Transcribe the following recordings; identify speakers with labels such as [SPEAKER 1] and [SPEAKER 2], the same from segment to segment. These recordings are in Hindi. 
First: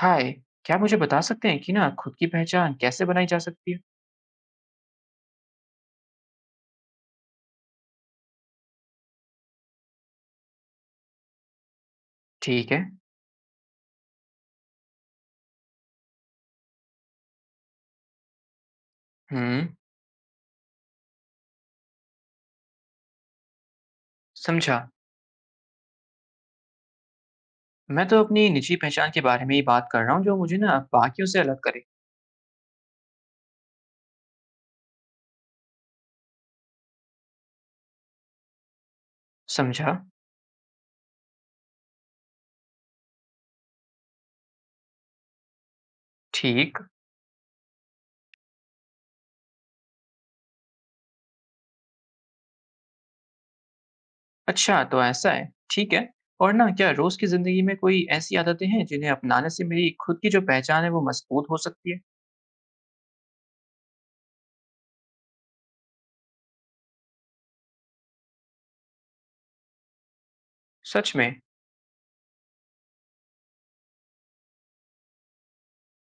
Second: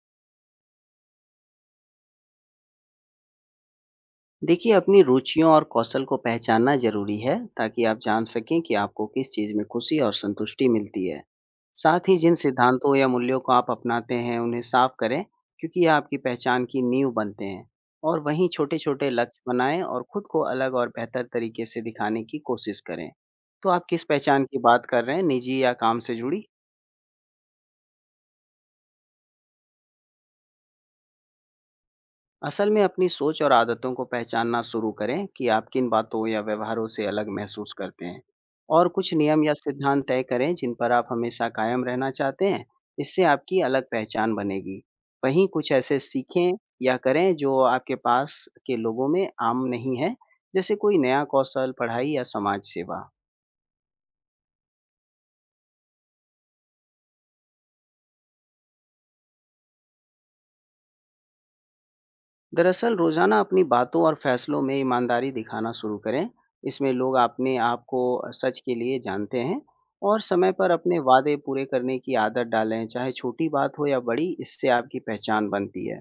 [SPEAKER 1] हाय, क्या आप मुझे बता सकते हैं कि ना खुद की पहचान कैसे बनाई जा सकती है?
[SPEAKER 2] देखिए, अपनी रुचियों और कौशल को पहचानना ज़रूरी है, ताकि आप जान सकें कि आपको किस चीज़ में खुशी और संतुष्टि मिलती है। साथ ही जिन
[SPEAKER 1] ठीक है।
[SPEAKER 2] सिद्धांतों या मूल्यों को आप अपनाते हैं, उन्हें साफ करें, क्योंकि ये आपकी पहचान की नींव बनते हैं। और वहीं छोटे-छोटे लक्ष्य
[SPEAKER 1] हुँ।
[SPEAKER 2] बनाएँ और खुद को अलग और बेहतर तरीके से दिखाने की कोशिश करें। तो आप किस पहचान की
[SPEAKER 1] समझा।
[SPEAKER 2] बात कर रहे हैं, निजी या काम से जुड़ी?
[SPEAKER 1] मैं तो अपनी निजी पहचान के बारे में ही बात कर रहा हूँ जो मुझे ना बाकियों से अलग करे।
[SPEAKER 2] असल में अपनी सोच और आदतों को पहचानना शुरू करें कि आप किन बातों या व्यवहारों से अलग महसूस करते हैं, और कुछ नियम या
[SPEAKER 1] समझा,
[SPEAKER 2] सिद्धांत तय करें जिन पर आप हमेशा कायम रहना चाहते हैं। इससे आपकी अलग पहचान बनेगी। वहीं कुछ ऐसे सीखें
[SPEAKER 1] ठीक,
[SPEAKER 2] या करें जो आपके पास के लोगों में आम नहीं है, जैसे कोई नया कौशल, पढ़ाई या समाज सेवा।
[SPEAKER 1] अच्छा तो ऐसा है, ठीक है। और ना क्या रोज़ की ज़िंदगी में कोई ऐसी आदतें हैं जिन्हें अपनाने से मेरी खुद की जो पहचान है वो मज़बूत हो सकती है?
[SPEAKER 2] दरअसल रोजाना अपनी बातों और फैसलों में ईमानदारी दिखाना शुरू करें। इसमें लोग अपने आप को सच के लिए जानते हैं। और समय पर अपने
[SPEAKER 1] सच में?
[SPEAKER 2] वादे पूरे करने की आदत डालें, चाहे छोटी बात हो या बड़ी। इससे आपकी पहचान बनती है।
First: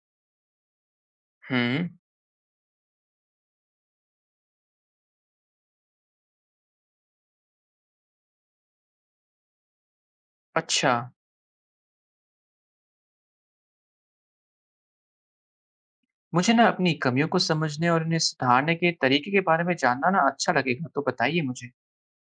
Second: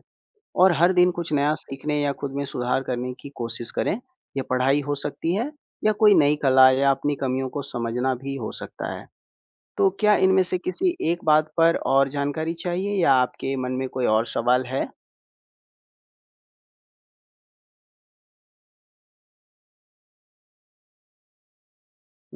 [SPEAKER 2] और हर दिन कुछ नया
[SPEAKER 1] हुँ।
[SPEAKER 2] सीखने या खुद में सुधार करने की कोशिश करें। यह पढ़ाई हो सकती है, या कोई नई कला, या अपनी कमियों को समझना भी हो सकता है। तो क्या इनमें से
[SPEAKER 1] अच्छा।
[SPEAKER 2] किसी एक बात पर और जानकारी चाहिए, या आपके मन में कोई और सवाल है?
[SPEAKER 1] मुझे ना अपनी कमियों को समझने और उन्हें सुधारने के तरीके के बारे में जानना ना अच्छा लगेगा, तो बताइए मुझे।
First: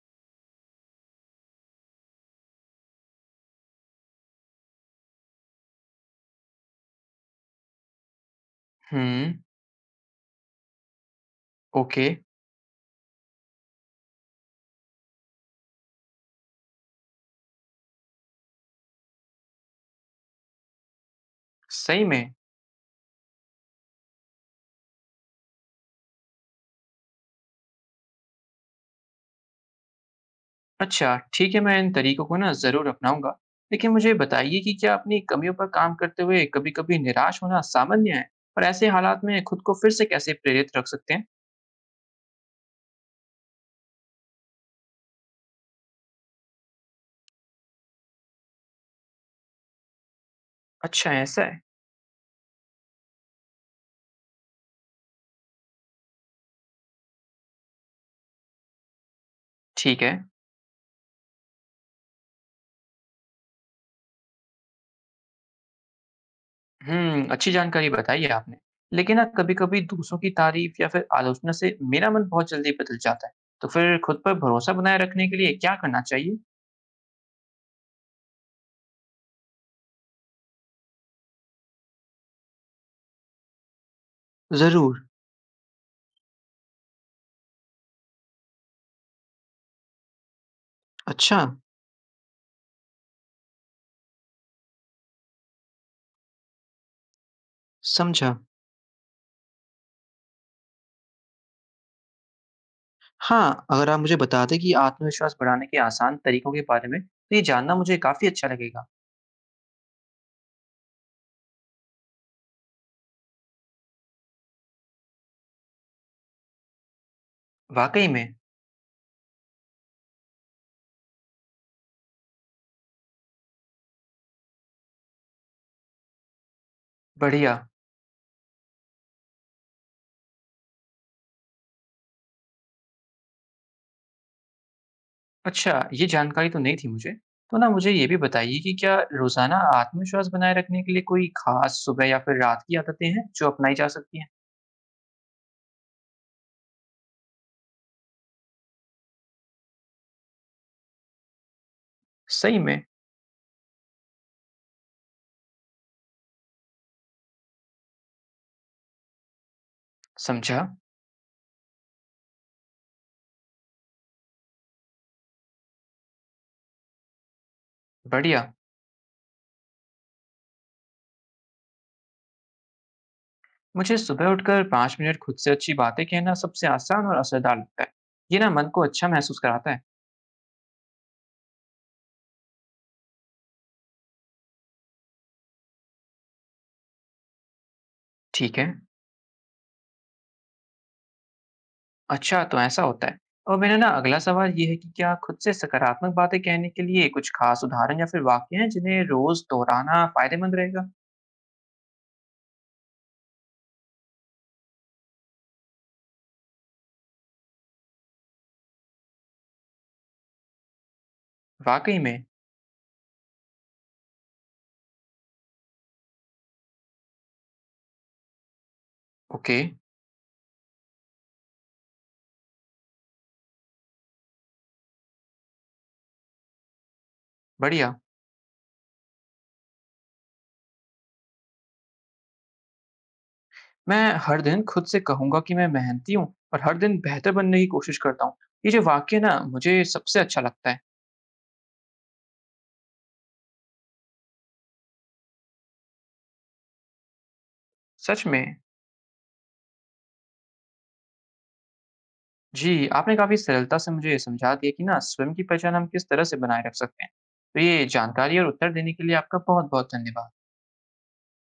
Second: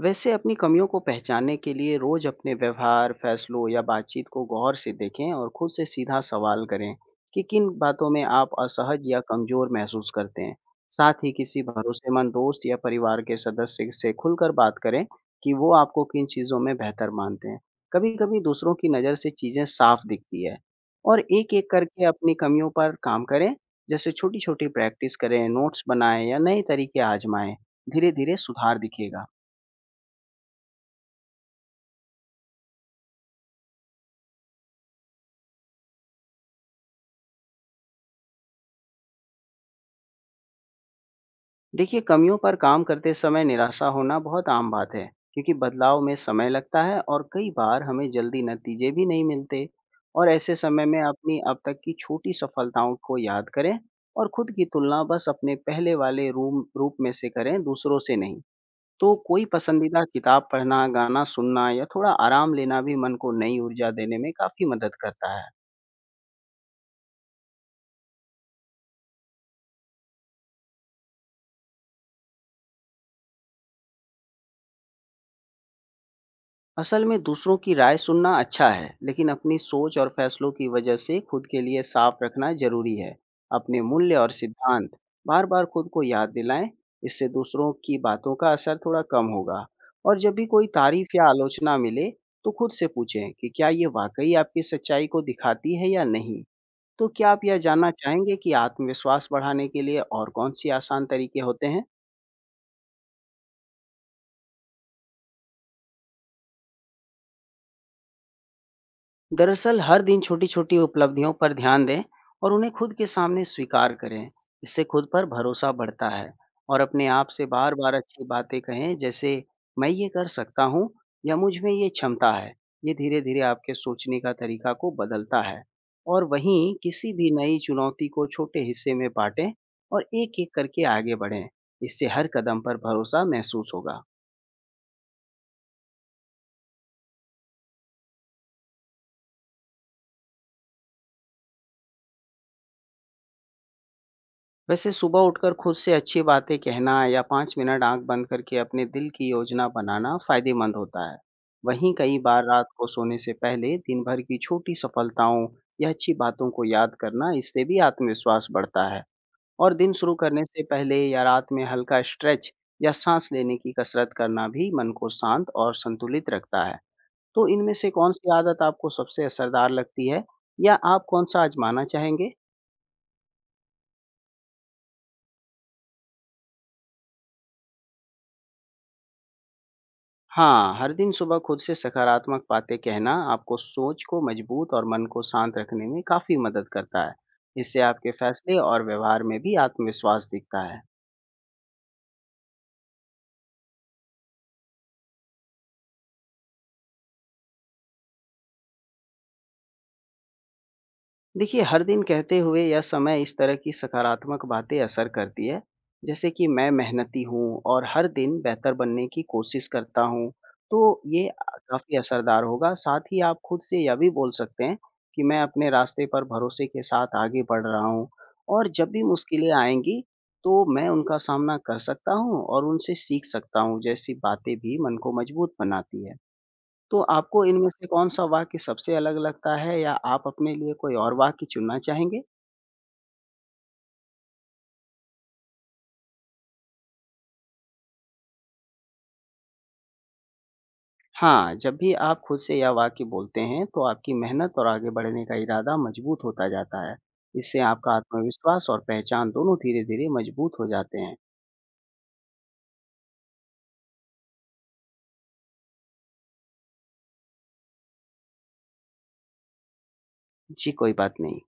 [SPEAKER 2] वैसे अपनी कमियों को पहचानने के लिए रोज अपने व्यवहार, फैसलों या बातचीत को गौर से देखें और खुद से सीधा सवाल करें कि किन बातों में आप असहज या
[SPEAKER 1] हुँ।
[SPEAKER 2] कमजोर महसूस करते हैं। साथ ही किसी
[SPEAKER 1] ओके।
[SPEAKER 2] भरोसेमंद दोस्त या परिवार के सदस्य से खुलकर बात करें कि वो आपको किन चीज़ों में बेहतर मानते हैं। कभी-कभी दूसरों की नज़र से चीज़ें साफ दिखती है। और एक-एक
[SPEAKER 1] सही
[SPEAKER 2] करके
[SPEAKER 1] में।
[SPEAKER 2] अपनी कमियों पर काम करें, जैसे छोटी-छोटी प्रैक्टिस करें, नोट्स बनाएं या नए तरीके आजमाएं। धीरे-धीरे सुधार दिखेगा।
[SPEAKER 1] अच्छा ठीक है, मैं इन तरीकों को ना ज़रूर अपनाऊंगा। लेकिन मुझे बताइए कि क्या अपनी कमियों पर काम करते हुए कभी-कभी निराश होना सामान्य है और ऐसे हालात में खुद को फिर से कैसे प्रेरित रख सकते हैं?
[SPEAKER 2] देखिए, कमियों पर काम करते समय निराशा होना बहुत आम बात है, क्योंकि बदलाव में समय लगता है और कई बार हमें जल्दी नतीजे भी नहीं मिलते। और ऐसे समय में
[SPEAKER 1] अच्छा
[SPEAKER 2] अपनी
[SPEAKER 1] ऐसा
[SPEAKER 2] अब
[SPEAKER 1] है।
[SPEAKER 2] तक की छोटी सफलताओं को याद करें, और खुद की तुलना बस अपने पहले वाले रूम रूप में से करें, दूसरों से नहीं। तो कोई
[SPEAKER 1] ठीक
[SPEAKER 2] पसंदीदा
[SPEAKER 1] है।
[SPEAKER 2] किताब पढ़ना, गाना सुनना या थोड़ा आराम लेना भी मन को नई ऊर्जा देने में काफ़ी मदद करता है।
[SPEAKER 1] हम्म, अच्छी जानकारी बताई है आपने। लेकिन ना कभी-कभी दूसरों की तारीफ या फिर आलोचना से मेरा मन बहुत जल्दी बदल जाता है, तो फिर खुद पर भरोसा बनाए रखने के लिए क्या करना चाहिए?
[SPEAKER 2] असल में दूसरों की राय सुनना अच्छा है, लेकिन अपनी सोच और फैसलों की वजह से खुद के लिए साफ रखना जरूरी है। अपने मूल्य और सिद्धांत
[SPEAKER 1] जरूर।
[SPEAKER 2] बार बार खुद को याद दिलाएं, इससे दूसरों की बातों का असर थोड़ा कम होगा। और जब भी कोई तारीफ या
[SPEAKER 1] अच्छा।
[SPEAKER 2] आलोचना मिले, तो खुद से पूछें कि क्या ये वाकई आपकी सच्चाई को दिखाती है या नहीं। तो क्या आप यह जानना
[SPEAKER 1] समझा।
[SPEAKER 2] चाहेंगे कि आत्मविश्वास बढ़ाने के लिए और कौन सी आसान तरीके होते हैं?
[SPEAKER 1] हाँ, अगर आप मुझे बता दें कि आत्मविश्वास बढ़ाने के आसान तरीकों के बारे में, तो ये जानना मुझे काफ़ी अच्छा लगेगा।
[SPEAKER 2] दरअसल हर दिन छोटी-छोटी उपलब्धियों पर ध्यान दें और उन्हें खुद के सामने स्वीकार करें। इससे खुद पर भरोसा बढ़ता है। और अपने आप से बार-बार
[SPEAKER 1] वाक़ई
[SPEAKER 2] अच्छी
[SPEAKER 1] में?
[SPEAKER 2] बातें कहें, जैसे, मैं ये कर सकता हूँ, या मुझ में ये क्षमता है। ये धीरे-धीरे आपके सोचने का तरीका को बदलता है। और वहीं किसी भी
[SPEAKER 1] बढ़िया।
[SPEAKER 2] नई चुनौती को छोटे हिस्से में बाँटें और एक-एक करके आगे बढ़ें। इससे हर कदम पर भरोसा महसूस होगा।
[SPEAKER 1] अच्छा, ये जानकारी तो नहीं थी मुझे। तो ना मुझे ये भी बताइए कि क्या रोज़ाना आत्मविश्वास बनाए रखने के लिए कोई ख़ास सुबह या फिर रात की आदतें हैं, जो अपनाई जा सकती हैं?
[SPEAKER 2] वैसे सुबह उठकर खुद से अच्छी बातें कहना या पाँच मिनट आंख बंद करके अपने दिल की योजना बनाना फायदेमंद होता है। वहीं कई बार
[SPEAKER 1] सही
[SPEAKER 2] रात
[SPEAKER 1] में?
[SPEAKER 2] को सोने से पहले दिन भर की छोटी सफलताओं या अच्छी बातों को याद करना, इससे भी आत्मविश्वास बढ़ता है। और दिन शुरू करने
[SPEAKER 1] समझा।
[SPEAKER 2] से पहले या रात में हल्का स्ट्रेच या सांस लेने की कसरत करना भी मन को शांत और संतुलित रखता है। तो इनमें से कौन सी
[SPEAKER 1] बढ़िया।
[SPEAKER 2] आदत आपको सबसे असरदार लगती है, या आप कौन सा आजमाना चाहेंगे?
[SPEAKER 1] मुझे सुबह उठकर 5 मिनट खुद से अच्छी बातें कहना सबसे आसान और असरदार लगता है। ये ना मन को अच्छा महसूस कराता है।
[SPEAKER 2] हाँ, हर दिन सुबह खुद से सकारात्मक बातें कहना आपको सोच को मजबूत और मन को शांत रखने में काफ़ी मदद करता है। इससे आपके
[SPEAKER 1] ठीक
[SPEAKER 2] फैसले
[SPEAKER 1] है।
[SPEAKER 2] और व्यवहार में भी आत्मविश्वास दिखता है।
[SPEAKER 1] अच्छा, तो ऐसा होता है। और मेरा ना अगला सवाल ये है कि क्या खुद से सकारात्मक बातें कहने के लिए कुछ खास उदाहरण या फिर वाक्य हैं जिन्हें रोज़ दोहराना फ़ायदेमंद रहेगा?
[SPEAKER 2] देखिए, हर दिन कहते हुए यह समय इस तरह की सकारात्मक बातें असर करती है, जैसे कि, मैं मेहनती हूँ और हर दिन बेहतर बनने की कोशिश करता हूँ, तो ये
[SPEAKER 1] वाक़ई
[SPEAKER 2] काफ़ी
[SPEAKER 1] में?
[SPEAKER 2] असरदार होगा। साथ ही आप खुद से यह भी बोल सकते हैं कि, मैं अपने रास्ते पर भरोसे के साथ आगे बढ़ रहा हूँ, और जब भी मुश्किलें
[SPEAKER 1] ओके,
[SPEAKER 2] आएँगी, तो मैं उनका सामना कर सकता हूँ और उनसे सीख सकता हूँ, जैसी बातें भी मन को मजबूत बनाती है। तो आपको इनमें से
[SPEAKER 1] बढ़िया।
[SPEAKER 2] कौन-सा वाक्य सबसे अलग लगता है, या आप अपने लिए कोई और वाक्य चुनना चाहेंगे?
[SPEAKER 1] मैं हर दिन खुद से कहूँगा कि मैं मेहनती हूँ और हर दिन बेहतर बनने की कोशिश करता हूँ। ये जो वाक्य है ना मुझे सबसे अच्छा लगता है।
[SPEAKER 2] हाँ, जब भी आप खुद से यह वाक्य बोलते हैं, तो आपकी मेहनत और आगे बढ़ने का इरादा मजबूत होता जाता है। इससे आपका
[SPEAKER 1] सच में।
[SPEAKER 2] आत्मविश्वास और पहचान दोनों धीरे-धीरे मजबूत हो जाते हैं।
[SPEAKER 1] जी, आपने काफ़ी सरलता से मुझे समझा दिया कि ना स्वयं की पहचान हम किस तरह से बनाए रख सकते हैं। तो ये जानकारी और उत्तर देने के लिए आपका बहुत-बहुत धन्यवाद।
[SPEAKER 2] जी, कोई बात नहीं।